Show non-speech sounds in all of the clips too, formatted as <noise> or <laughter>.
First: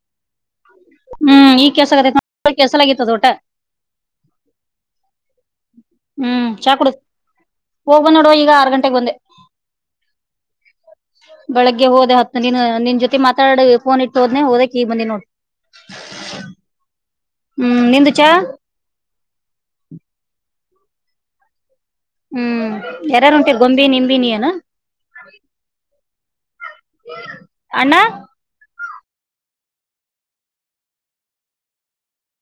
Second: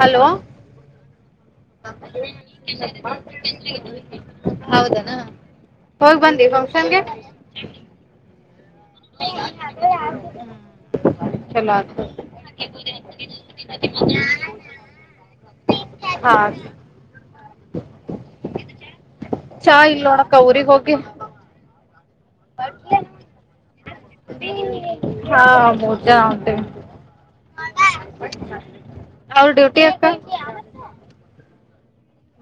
Hello ಹ್ಮ್ ಈಗ ಕೆಲ್ಸ ಆಗತೈತಿ ಕೆಲ್ಸಲಾಗಿತ್ತು ಅದು ಒಟ್ಟ ಹೌದನ. ಹು ಚಾ ಕುಡುದ್ ಹೋಗ್ಬನ ನೋಡುವ ಈಗ ಆರ್ ಗಂಟೆಗ್ ಬಂದೆ. ಹು ಚಲೋ ಬೆಳಗ್ಗೆ ಆತು ಹೋದ ಹತ್ತ ದಿನ ನಿನ್ ಜೊತೆ ಮಾತಾಡ ಫೋನ್ ಇಟ್ಟುಹೊದ್ನ ಹೋದಕಿ ಈಗ ಬಂದಿನ ನೋಡ. ಹಾ ಹು ನಿಂದ ಚಾ. ಚಾ ಇಲ್ಲ ನೋಡಕ್ಕಾ ಊರಿಗೆ ಹೋಗಿ. ಹು ಯಾರಾರು ಹೊಂಟಿರಿ ಗೊಂದಿ ನಿಂಬಿ ನಿ ಏನ. ಹಾ ಮೊಡ್ಕ ಹೊಂಟೀನಿ ಮಗಾ. ಅಣ್ಣ ಅವರ ಡ್ಯೂಟಿ ಅಕ್ಕಾ.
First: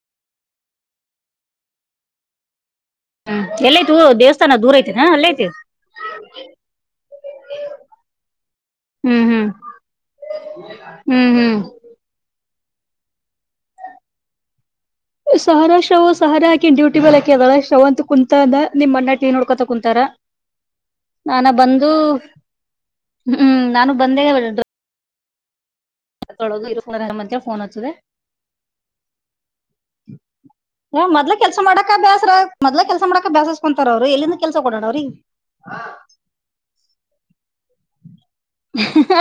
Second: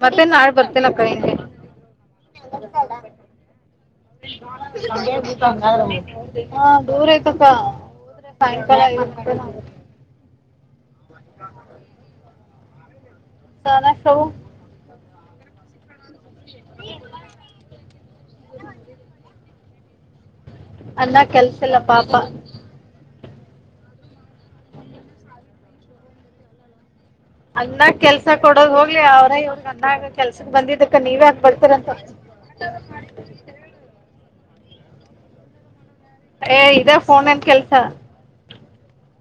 ಬರ್ತೇನ ನಾಳೆ ಬರ್ತೇನಿ ಅಕ್ಕಾ ನಾಳೆ ಹಿಂಗೆ. ಹು ಎಲ್ಲಿ ದೊರಹೋದಿ. ಹಂಗ ಆದ್ರ ಅವು ಹಾ ದೂರ ಐತಿ ಅಕ್ಕಾ. ಅಂದ್ರ ಸಾಯಂಕಾಲ ಐದ ಗಂಟೆನ ಆಗತ್ತ. ಹು ಹು ದಾನೇಶ್ ಅವು. ಸಹಾರಾ ಶವು ಸಹಾರ ಆಕಿ ದ್ಯೋಟಿ ಮೇಲೆ ಅಕಿ ಅದಾಳ ಶವಂತ ಕುಂತಾನ ನಿಮ್ಮ ಅಣ್ಣಾ ಟಿ ವಿ ನೋಡ್ಕೊತ. ಕುಂತಾರ ಅನ್ನ ನಾನ ಕೆಲ್ಸ ಇಲ್ಲ ಬಂದು ಪಾಪ ಹು ನಾನು ಬಂದೇ ವಂದ್ ತೊಳುದು ಇದಕ್ಕ ಬರನ ಮತ್ತ ಹೇಳ್. ಅಣ್ಣಾಗ ಕೆಲ್ಸ ಕೊಡೋದ ಹೋಗ್ಲಿ ಅವ್ರ ಇವ ಅನ್ನ ಕೆಲ್ಸದ ಬಂದಿದ್ದಕ್ಕ ನೀವ್ಯಾಕ ಬರ್ತರಂತರ. ತ್ರ ಮೊದ್ಲ ಕೆಲ್ಸ ಮಾಡಕ ಬೇಸಸ್ಕೊಂತಾರ ಅವರು ಎಲ್ಲಿಂದ ಕೆಲ್ಸ ಕೊಡೋಡ ಅವ್ರೀಗ. ಏ ಇದ ಫೋನ್ನ್ಯಾಗ ಕೆಲ್ಸ.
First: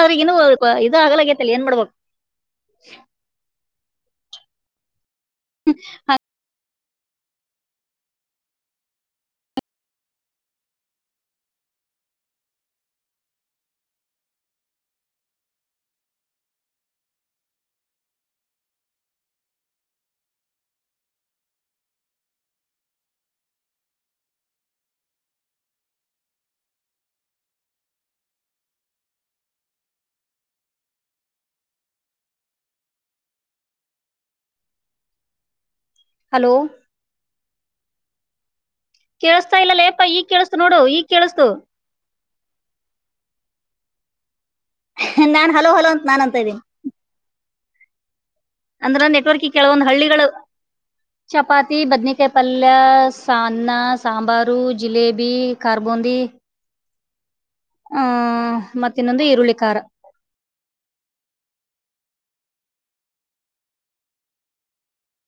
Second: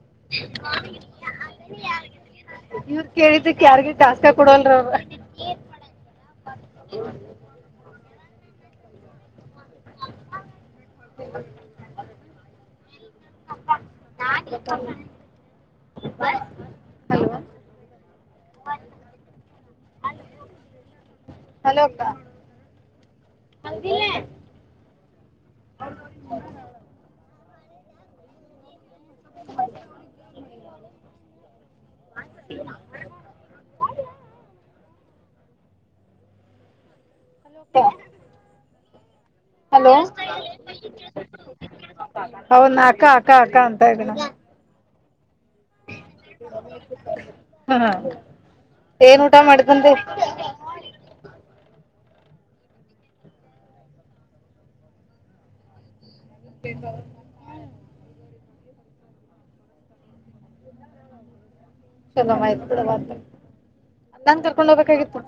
ಅದ್ರಗ ಇನ್ನು ಹ ಇದು ಆಗಲಗೇತ್ತ ಏನ್ ಮಾಡ್ಬೇಕ. ಇವರ ಕೇಳಿದಕ್ಕ ಯಾರ್ಗು ಟಾಸ್ಕ್ ಕೊಡವಲ್ಲರು ಅವರು. ಹು ಹಂಗ. ಮಾಡ್ಲೇಪಾ ನಿಮ್ಮನ್. ನ ಬ <inaudible> ಉಮನ್. ಹಲೋ ಅಕ್ಕಾ ಹೌದಿಲ್ಲ. ಅವರು ಮನ್ಯಾಗ. ಅ <inaudible> <unintelligible> ಹಲೋ ಮತ್ತೆ. ಕೇಳಸ್ತಾ ಇಲ್ಲ ಲೇಪಾ ಈಗ್ ಕೇಳಸ್ತು ನೋಡು ಈಗ್ ಕೇಳಸ್ತು. ಅವನ್ ಅಕ್ಕಾ ಅಕ್ಕಾ ಅಕ್ಕಾ ಅಂತಾ ಇದಾನ. ನಾನ್ ಹಲೋ ಹಲೋ ಅಂತ ನಾನ್ ಅಂತೆನಿ. ಹ ಅಂದ್ರ ಏನ್ ಊಟ ನೆಟ್ವರ್ಕ್ ಕೆಲವೊಂದ್ ಮಾಡಿಬಂದಿ. ಹಳ್ಳಿಗಳು ಚಪಾತಿ ಬದನೇ ಕಾಯಿ ಪಲ್ಯ ಸಾನ್ನ ಸಾಂಬಾರು ಜಲೇಬಿ ಖರ್ಬೂಂದಿ <inaudible> ಆ ಮತ್ತನ್ನೊಂದು ಈರುಳ್ಳಿ ಖಾರ. ಶುಭ ಆಯ ಕಡ ನಂ <unintelligible> ಕರ್ಕೊಂಡ ಹೋಗಬೇಕಾಗಿತ್ತು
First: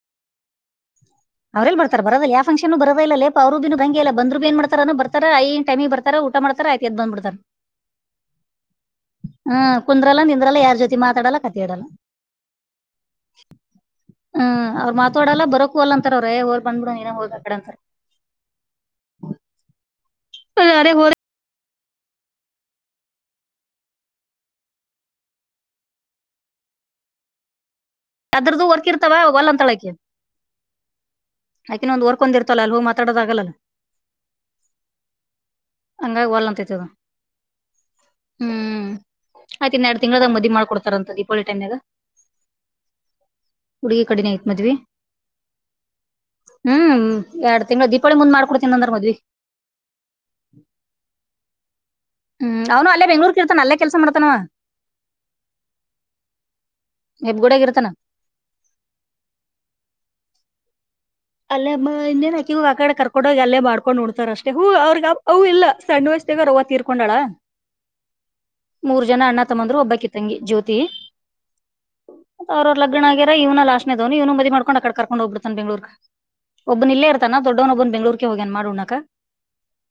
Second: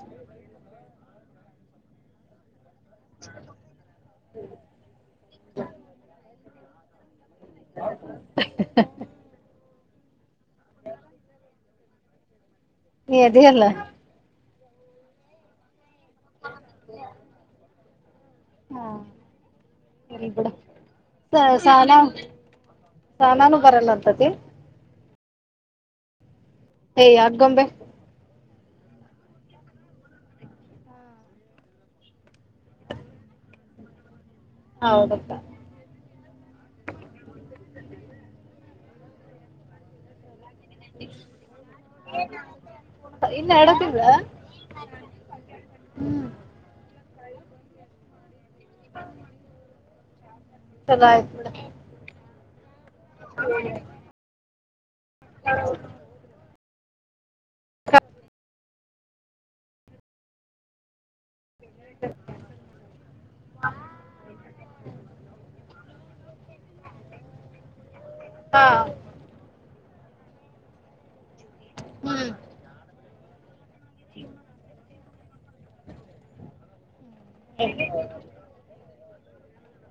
ಅವ್ರೇಲ್ ಬರ್ತ ಬರದಲ್ಲ ಯಾವ ಫಕ್ಷನ್ನು ಬರದೇ ಇಲ್ಲ ಲೇ ಅವರು ಬಿನು ಭಂಗ ಇಲ್ಲ ಬಂದ್ರು ಬಿ ಏ ಮಾಡತಾರ ಬರ್ತ ಐ ಟೈಮ ಬರ್ಾರ <unintelligible> ಊಟ ಮಾಡ್ತ ಆಗೆ ಎದ ಬಂದ್ ಬಿಡ್ತಾರ ಹ <inaudible> ಹ್ಮ್ ಕುಂದ್ರಲ್ಲ ನಿಂದ್ರಲ್ಲ ಯಾರ್ ಜೊತೆ ಮಾತಾಡಲ್ಲ ಕತಿಯಾಡಲ್ಲ ನೀ ಅದೀ ಅಲ್ಲ ಹ್ಮ್ ಅವ್ರುತಡಲ್ಲ ಬರೋಕ ಅಲ್ಲ ಅಂತಾರ ಅವ್ರೇ ಹೊರ್ ಬಂದಬ ಬಿಡು ನೀನೇ ಹೋಗ್ ಬಂದ್ ಬೀಡು ಅಂತಾರೆ ಹಾ ಸರಿಬುಡು ಅ ಅರೆೇ <unintelligible> ಸ ಸಾನಾ ಸಾನಾನು ಬರಲ್ಲ ಅಂತತಿ <unintelligible> ಹೇ ಆಗೊಂಬೆ ಅದ್ರದ್ದು ವರ್ಕ್ರ್ತವ ಒಲ ಅಂತಾಳ ಆಕಿ ಆಕಿನ <unintelligible> ಒಂದ್ರ್ಕೊಿರ್ತಲ್ಲ ಅ ಹಿತಡದ ಆಗಲ್ಲ ಹ ಹೌದಪ್ಪಾ ಹಂಗಾಗಿ ಹೊಲ್ ಅಂತೈತದು ಹ್ಮ್ ಆಕೀ ಇನ್ನ ಎರಡು ತಿಂಗಳದಾಗ ಮದ್ವೇ ಮಾಡ್ಕೊಡ್ತಾರಂತ ದೀಪಾವಳಿ ಟೈಮಾಗ ಹ್ಮ ಹುಡುಗಿ ಕಡೆೆಯ ಮದ್ವಿ ಹ್ಮ್ ಹ್ಮ್ ಎರಡ್ ತಿಂಗಳು ದೀಪಾವಳಿ ಮುಂದ್ ಮಾಡ್ಕೊಡ್ತೀನ ಅಂದ್ರ ಮದ್ವಿ ಸಗಾಯ <unintelligible> ಹ್ಮ್ ಅವನು ಅಲ್ಲೇ ಬೆಂಗಳೂರ್ ಕ ಇರ್ತಾನ ಅಲ್ಲೇ ಕೆಲಸ ಮಾಡ್ತಾನ ಹ <unintelligible> ಹೆಬ್ಬಗುಡಗ <unintelligible> ಇರ್ತಾನನಾ ಅಲ್ಲೇ ಇನ್ನೇನ್ <unintelligible> ಆಕಿ ಆ ಕಡೆ ಕರ್ಕೊಂಡೋಗ ಅಲ್ಲೇ ಮಾಡ್ಕೊಂಡು ನಡ್ತಾರಷ್ಟ ಹ ಅವ್ರಗ ಅವ ಇಲ್ಲ ಸಣ್ಣ ವಯಸ್ಗ ರವ ತೀರ್ಕೊಂಡಾಳ ಹಾ ಮೂ <unintelligible> ಜನ ಅಣ್ಣ ತಮ್ಮಂದ್ರು ಒಬ್ಬಕ್ಕೆ ತಂಗಿ ಜ್ಯೋತಿ ಹ್ಮ್ ಅವ್ರ ಅವ ಲಗ್ನ ಆಗ್ಯಾರ ಇವ್ನ ಲಾಸ್ಟ್ ನೀವನು ಮ ಮಾಡ್ಕೊಂಡ ಅ ಕರ್ಕೊಂಡ ಹೋಗಬಿತಾನ ಬೆಂಗಳೂರ್ <unintelligible> ಒಬ್ಬನ ಇಲ್ಲೇ ಇರ್ತಾನ ದೊಡ್ಡವನ ಒಬ್ಬನ್ ಬೆಂಗಳೂರ್ರಿಗೆ ಹೋಗ್ಯನ್ ಮಾಡ್ಉಣಕ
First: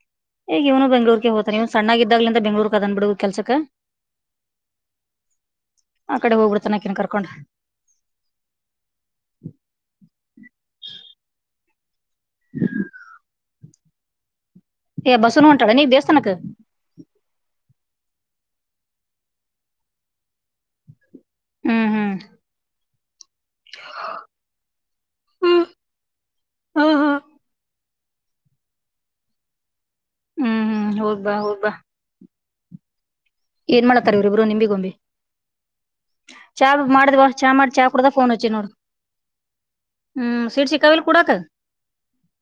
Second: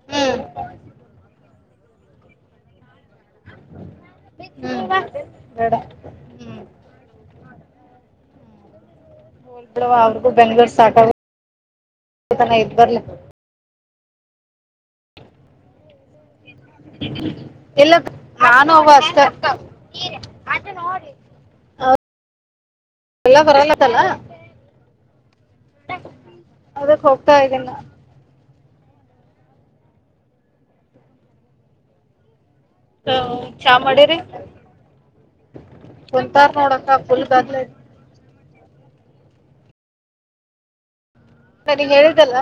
ಹ್ಮ್ ಈಗ ಇವನು ಬೆಂಗಳೂರಿಗೆ ಹೋತಾನವ ಸಣ್ಣಾಗಿದ್ದಾಗಲಂದ ಬೆಂಗಳೂರ್ಕದನ್ ಬಿಡು ಕೆಲ್ಸಕ್ಕ <unintelligible> ಆ ಕಡೆ ಹ್ಮ್ ಹೋಗ್ಬಿತನಕನ್ ಅಕಿನ ಕರ್ಕೊಂಡು ಬಿಡವ್ವ ಅವ್ರಿಗೂ ಬೆಂಗ್ಗಳೂರು ಸಾಕ <inaudible> ಇದ ಬರ್ಲ ಬಸೂನು ಉಂಟಡಾ ನೀವು ದೇವಸ್ಥಾನಕ್ಕ ಎಲ್ಲ <inaudible> ನಾನು ನೋ ಹ <unintelligible> ಹ್ಮ್ ಹ್ಮ್ ಎಲ್ಲ ಪರಲ್ಲತ್ತಲ್ಲ ಹ್ಮ್ ಅದಕ್ ಹೋಗ್ತಾ ಇದೀನ ಹ್ಮ್ ಹ್ಮ್ ಹೋಗಬಾ ಹೋಗಬಾ ಹ ಚಾ ಮಾಡತಾರ ಮಾಡಿರಿ ಇವ್ರಿಬ್ರು ನಿಂಬಿಗೊಂಬಿ ಕುಂತಾರ್ ನೋಡಕ ಕುತ <unintelligible> ಅಡದ ಫೋನ್ ಹಚ್ಚಿ ನೋಡ ಹ್ಮ್ ಸೀಟ್ ಸಿಕ್ಕಾವಿಲ್ಲ ಕುಡಾಕ ಸರಿ ಹೇಳಿದ್ದಲ್ಲ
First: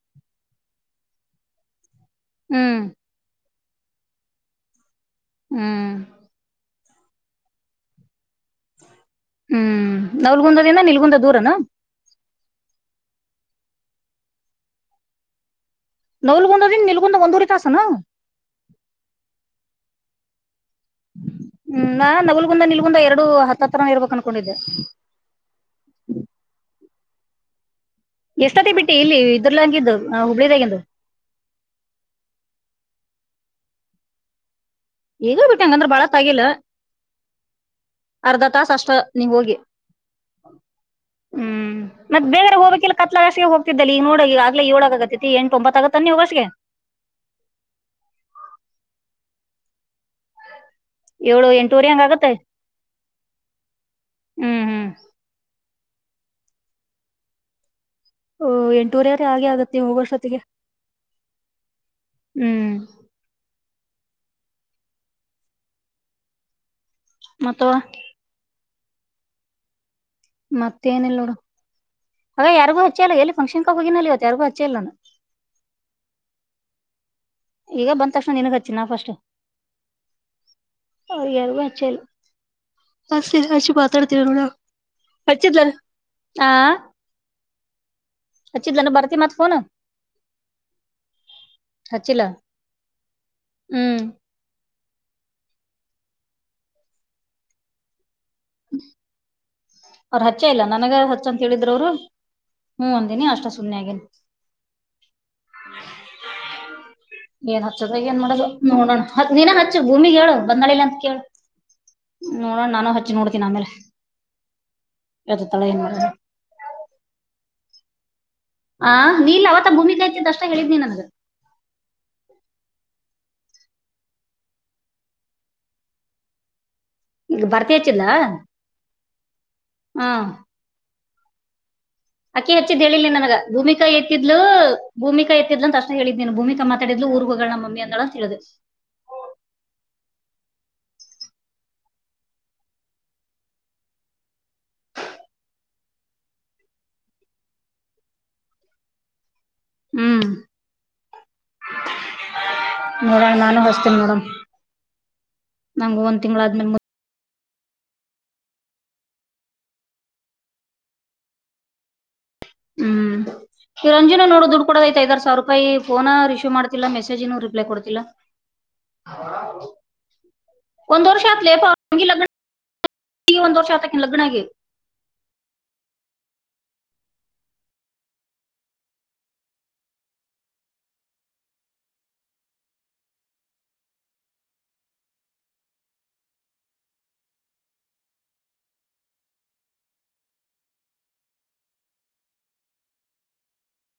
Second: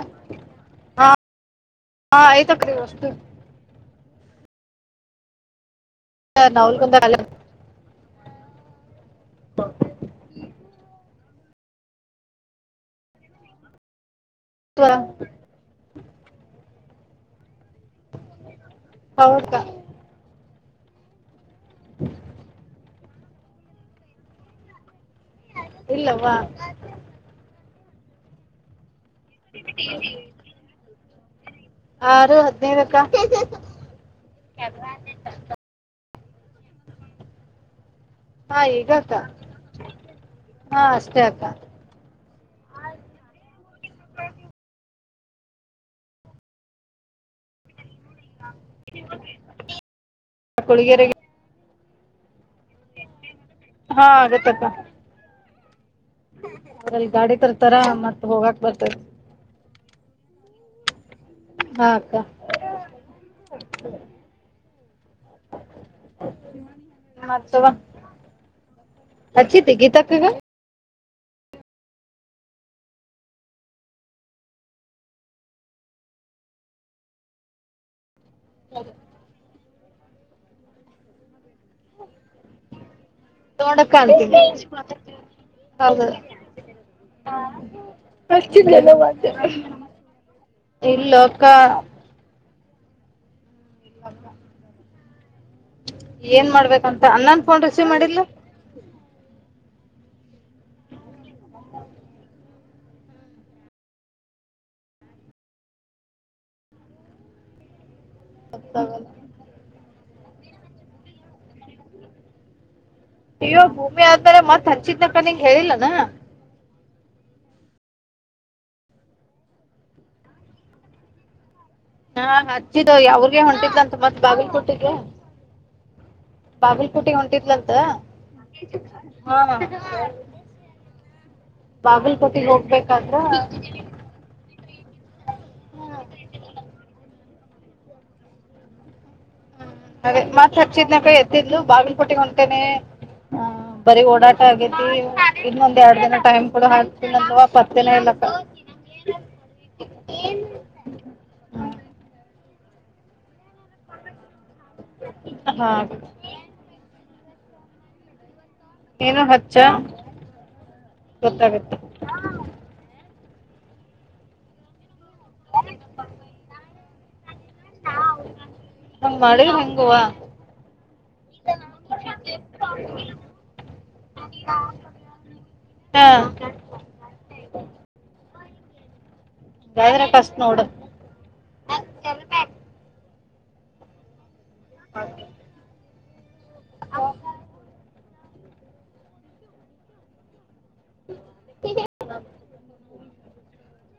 ಹ <unintelligible> ಆಯ್ತಕ್ರೀ ಹ್ಮ್ ಅಸ್ು ಹ್ಮ್ ನಾವುಲ್ಗೊಂದ ಅಲ್ಲ <unintelligible> ಹ ಹ್ಮ್ ನವಲ್ಗುಂದದಿಂದ ನಿಲ್ಗುಂದದ ದೂರನ ವ ನಲ್ಗೊಂಡ್ರ ನಿಲ್ಗೊಂಡು ಒಂದೂರಿ ತಾಸನ ಹೌದಾ ಹ್ಮ್ ನಾ ನಗಲ್ಗುಂದ ನಿಲ್ಗುಂದ ಎರಡು ಹತ್ತತ್ತ ತರಾನ ಇರ್ಬೇಕಕ್ ಅನ್ಕೊಂಡಿದ್ದೆ ಇಲ್ಲವಾ ಎಷ್ಟತ್ತತಿ ಬಿಟ್ಟಿ ಇಲ್ಲಿ ಇದರ್ಲಂಗಿದ್ದು ಹುಬ್ಳ್ಳಿದದಾಗಂಗಿದ್ದು ಆರು ಹದಿನೈದಕ್ಕ ಈಗ ಬಿಟ್ಟಂಗಂದ್ರ ಬಾಳ ತಗಿಿಲ್ಲ ಅರ್ಧ ಹಾ ತಾಸ ಈಗ ಅಷ್ಟ ಅಕ್ಕ ನೀ ಹೋಗಿ ಹಾ ಅಷ್ಟೇ ಅಕ್ಕ ಮತ್ತ ಬೇರೆ ಹೋಗಕಿಲ್ಲ ಕಲಾಸ ಹೋಗತಿದ್ದಲ್ಲಿ ಈ ನೋಡೋ ಈ ಆಗ್ಲ ಇಏಳಾಗ ಆಗೈತಿ ಎಟು ತೊತ್ತಾಗತ್ತೆ ಹೋಗಸಗೆ ಕ್ಕಳಿಗೆರೆ ಏಳು ಎಂಟುವರೆ ಹಂಗ ಆಗತ್ತೆ ಹಾ ಹ್ಮ್ ಆಗತ್ತಪ್ಪ ಹ್ಮ್ ಲ್ಲಿ ಗಾಡಿ ಕರ್ತಾರ ಮತ್ತೆ ಓಹ್ ಎಂಟೂರರೆ ಹಾಗೆ ಆಗತ್ತ ನೀವು ಹ ವರ್ಷೊತ್ತಿಗೆ ಹಕ ಗ ಮಾಡ ಮತ್ಸವ ಮತ್ತವ ಅಚ್ಚತಿ ಗೀತಾ ಪೀವ ಮತ್ತೇಏನಿಲ್ಲ ನೋಡು ಹಾಗಗ ಯಾರಿಗು ಹಚ್ಚ ಅಲ್ಲ ಎಲ್ಲಿಫಕ್ಷನ್ಕ ಹೋಗಿನಿಲ್ಲ ಇವ ಯಾರಿಗುಚ್ಚೆಲ್ಲು ಈಗ ಬಂದ ತಕ್ಷಣ ನಿನ ಹಚ್ಚಿನ ನಾ ಫಸ್ಟ್ ಯಾರಿಗೂ ಹಚ್ಚಿಲ್ಲ ಹೆ ಅ ತಗೊಂಡಕ್ಕ ಪತಡ್ತಿರ ನಡ ಅಂತೀನಿ ಹಚ ಹಾ ಹಾ ಇಲ್ಲಕ್ಕ ಚಲ ಹ್ಮ್ ಏನ್ ಮಾಡ್ಬೇಕಂತ ಅನ್ನನ್ ಕೊಂಡ್ ಸೀವ್ ಮಾಡಿಲ್ಲ ಅವರು ಹಚ್ಚ ಇಲ್ಲ ನನಗ ಹಚ್ಚಂತ ಹೇಳಿದ್ರು ಅವರು ಹ ಒಂದಿನಿ ಅಷ್ಟಷ್ಟ ಸುನೆೆ ಆಗ ಏನ್ ಹತ್ತದಾಗ ಏನ್ ಮಾಡೋ ನೋಡೋಣ ದಿನ ಹಚ್ಚು ಭೂಮಿ ಹೇಳು ಬಂದ್ಾಳಿಲ್ಲ ಅಂತ ಕೇಳ ನೋಡೋಣ ನಾನು ಹಚ್ಚ ಇವಾಗ ಭೂಮಿ ಆದತಾರೆ ಮತ್ ಹಚ್ಚಿದನಕ್ಕನಿಂಗ ಎತ್ತತಾಳ ಏನ್ ಹೇಳಿಲ್ಲನಾ ಮಾಡೋದು ಆ ನೀಲ್ ಅವತ ಭೂಮಿಕಾ ಆಐ್ದ ಅಷ್ಟ ಹೇಳಿದ್ಿ ನನ್ಗೆ ಹಾ ಹಚ್ಚಿದ್ದು ಯ ಅವ್ರಗೆ ಹೊಂಟಿದ್ದಂತ ಮತ್ ಬಾಗಿಲಿಕುಟ್ಟಿಗೆ ಬಾಗಿಲ್ ಕುುಟಿ ಈಗ ಹೊಂಟಿದ್ಲಂತ ಭರ್ತಿ ಹಚ್ಚಿದ್ಲ ಹ ಹಾ ಅಕ್ಕಿ ಹಚ್ಚಿದ ಹೇಳಿಲ್ಲ ಹೋಗ್ಬೇಕಾದ್ರ ನನಗ ಭೂಮಿಕಾ ಿದ್ಲು ಭೂಮಿಕಾ ಎತ್ತಿದ್ ಅಷ್ಟ ಹೇಳಿದ್ೇನು ಭೂಮಿಕ ಮಾತಾಡಿದ್ ಊರುಗಳನ್ನ ಮಮ್ಮಿ ಅಂದಳ ಅಂತ ಹೇಳಿದ್ ಹ್ಮ ಅದೇ ಮಾತ್ ಹಚ್ಚಿದ್ನಕ್ಕ ಎತ್ತಿದ್ದು ಬಾಗಿಲಪೋಟ್ಟಿಗ್ ಹೊಂಟೇನೆ ಹ ಬರಿೀ ಓಡಾಟ ಆಗೇತಿ ಇನ್ನೊಂದ್ ಎರಡ್ ದಿನ ಟೈಮ್ ಕಗಳು ಹಾಕ್ತಲ್ವಾ ಪತ್ತ ದಿನ ಹೇಳಲಕ್ಕ ಹ್ಮ್ ನೋಡ ನಾನು ಬಸ್ತೀನಿ ಮೇಡಮ್ ಹಾ ನಂಗಗೆ ಒಂದ್ ತಿಂಗಳ ಆದ್ಮೇಲೆ ಏನು ಹಚ್ಚ ಗೊತ್ತಾಗುತ್ತೆ ಹ್ಮ್ ಈ ರಂಜು ನೋ ದುಡ್ ಕೊಡೋದ್ ಐತಿ ಐದರ್ ಸ ವಿರುಪಾಯಿ ಫೋನರಿಶವ್ ಮಾಡತಿಲ್ಲ ಮೆಸೇಜುನು ರಿ ಅಲೈ ಕೊಡ್ತಿಲ್ಲ ಹಂಗ್ ಮಾಡಿದ್ರೆ ಹೆಂಗುವ ಹಾ ಒಂದೊರ್ಶಲಾ ಐತ್ಲೇಪ್ಪ <unintelligible> ಒಂದೊರ್ಷ ಅಯ್ತು ಲಗ್ನ ಆಗಿ ಹ ಯ್ರೆ ಕಫಸ್ಟ್ ನೋಡು ಹಾಗೆ <inaudible> <inaudible>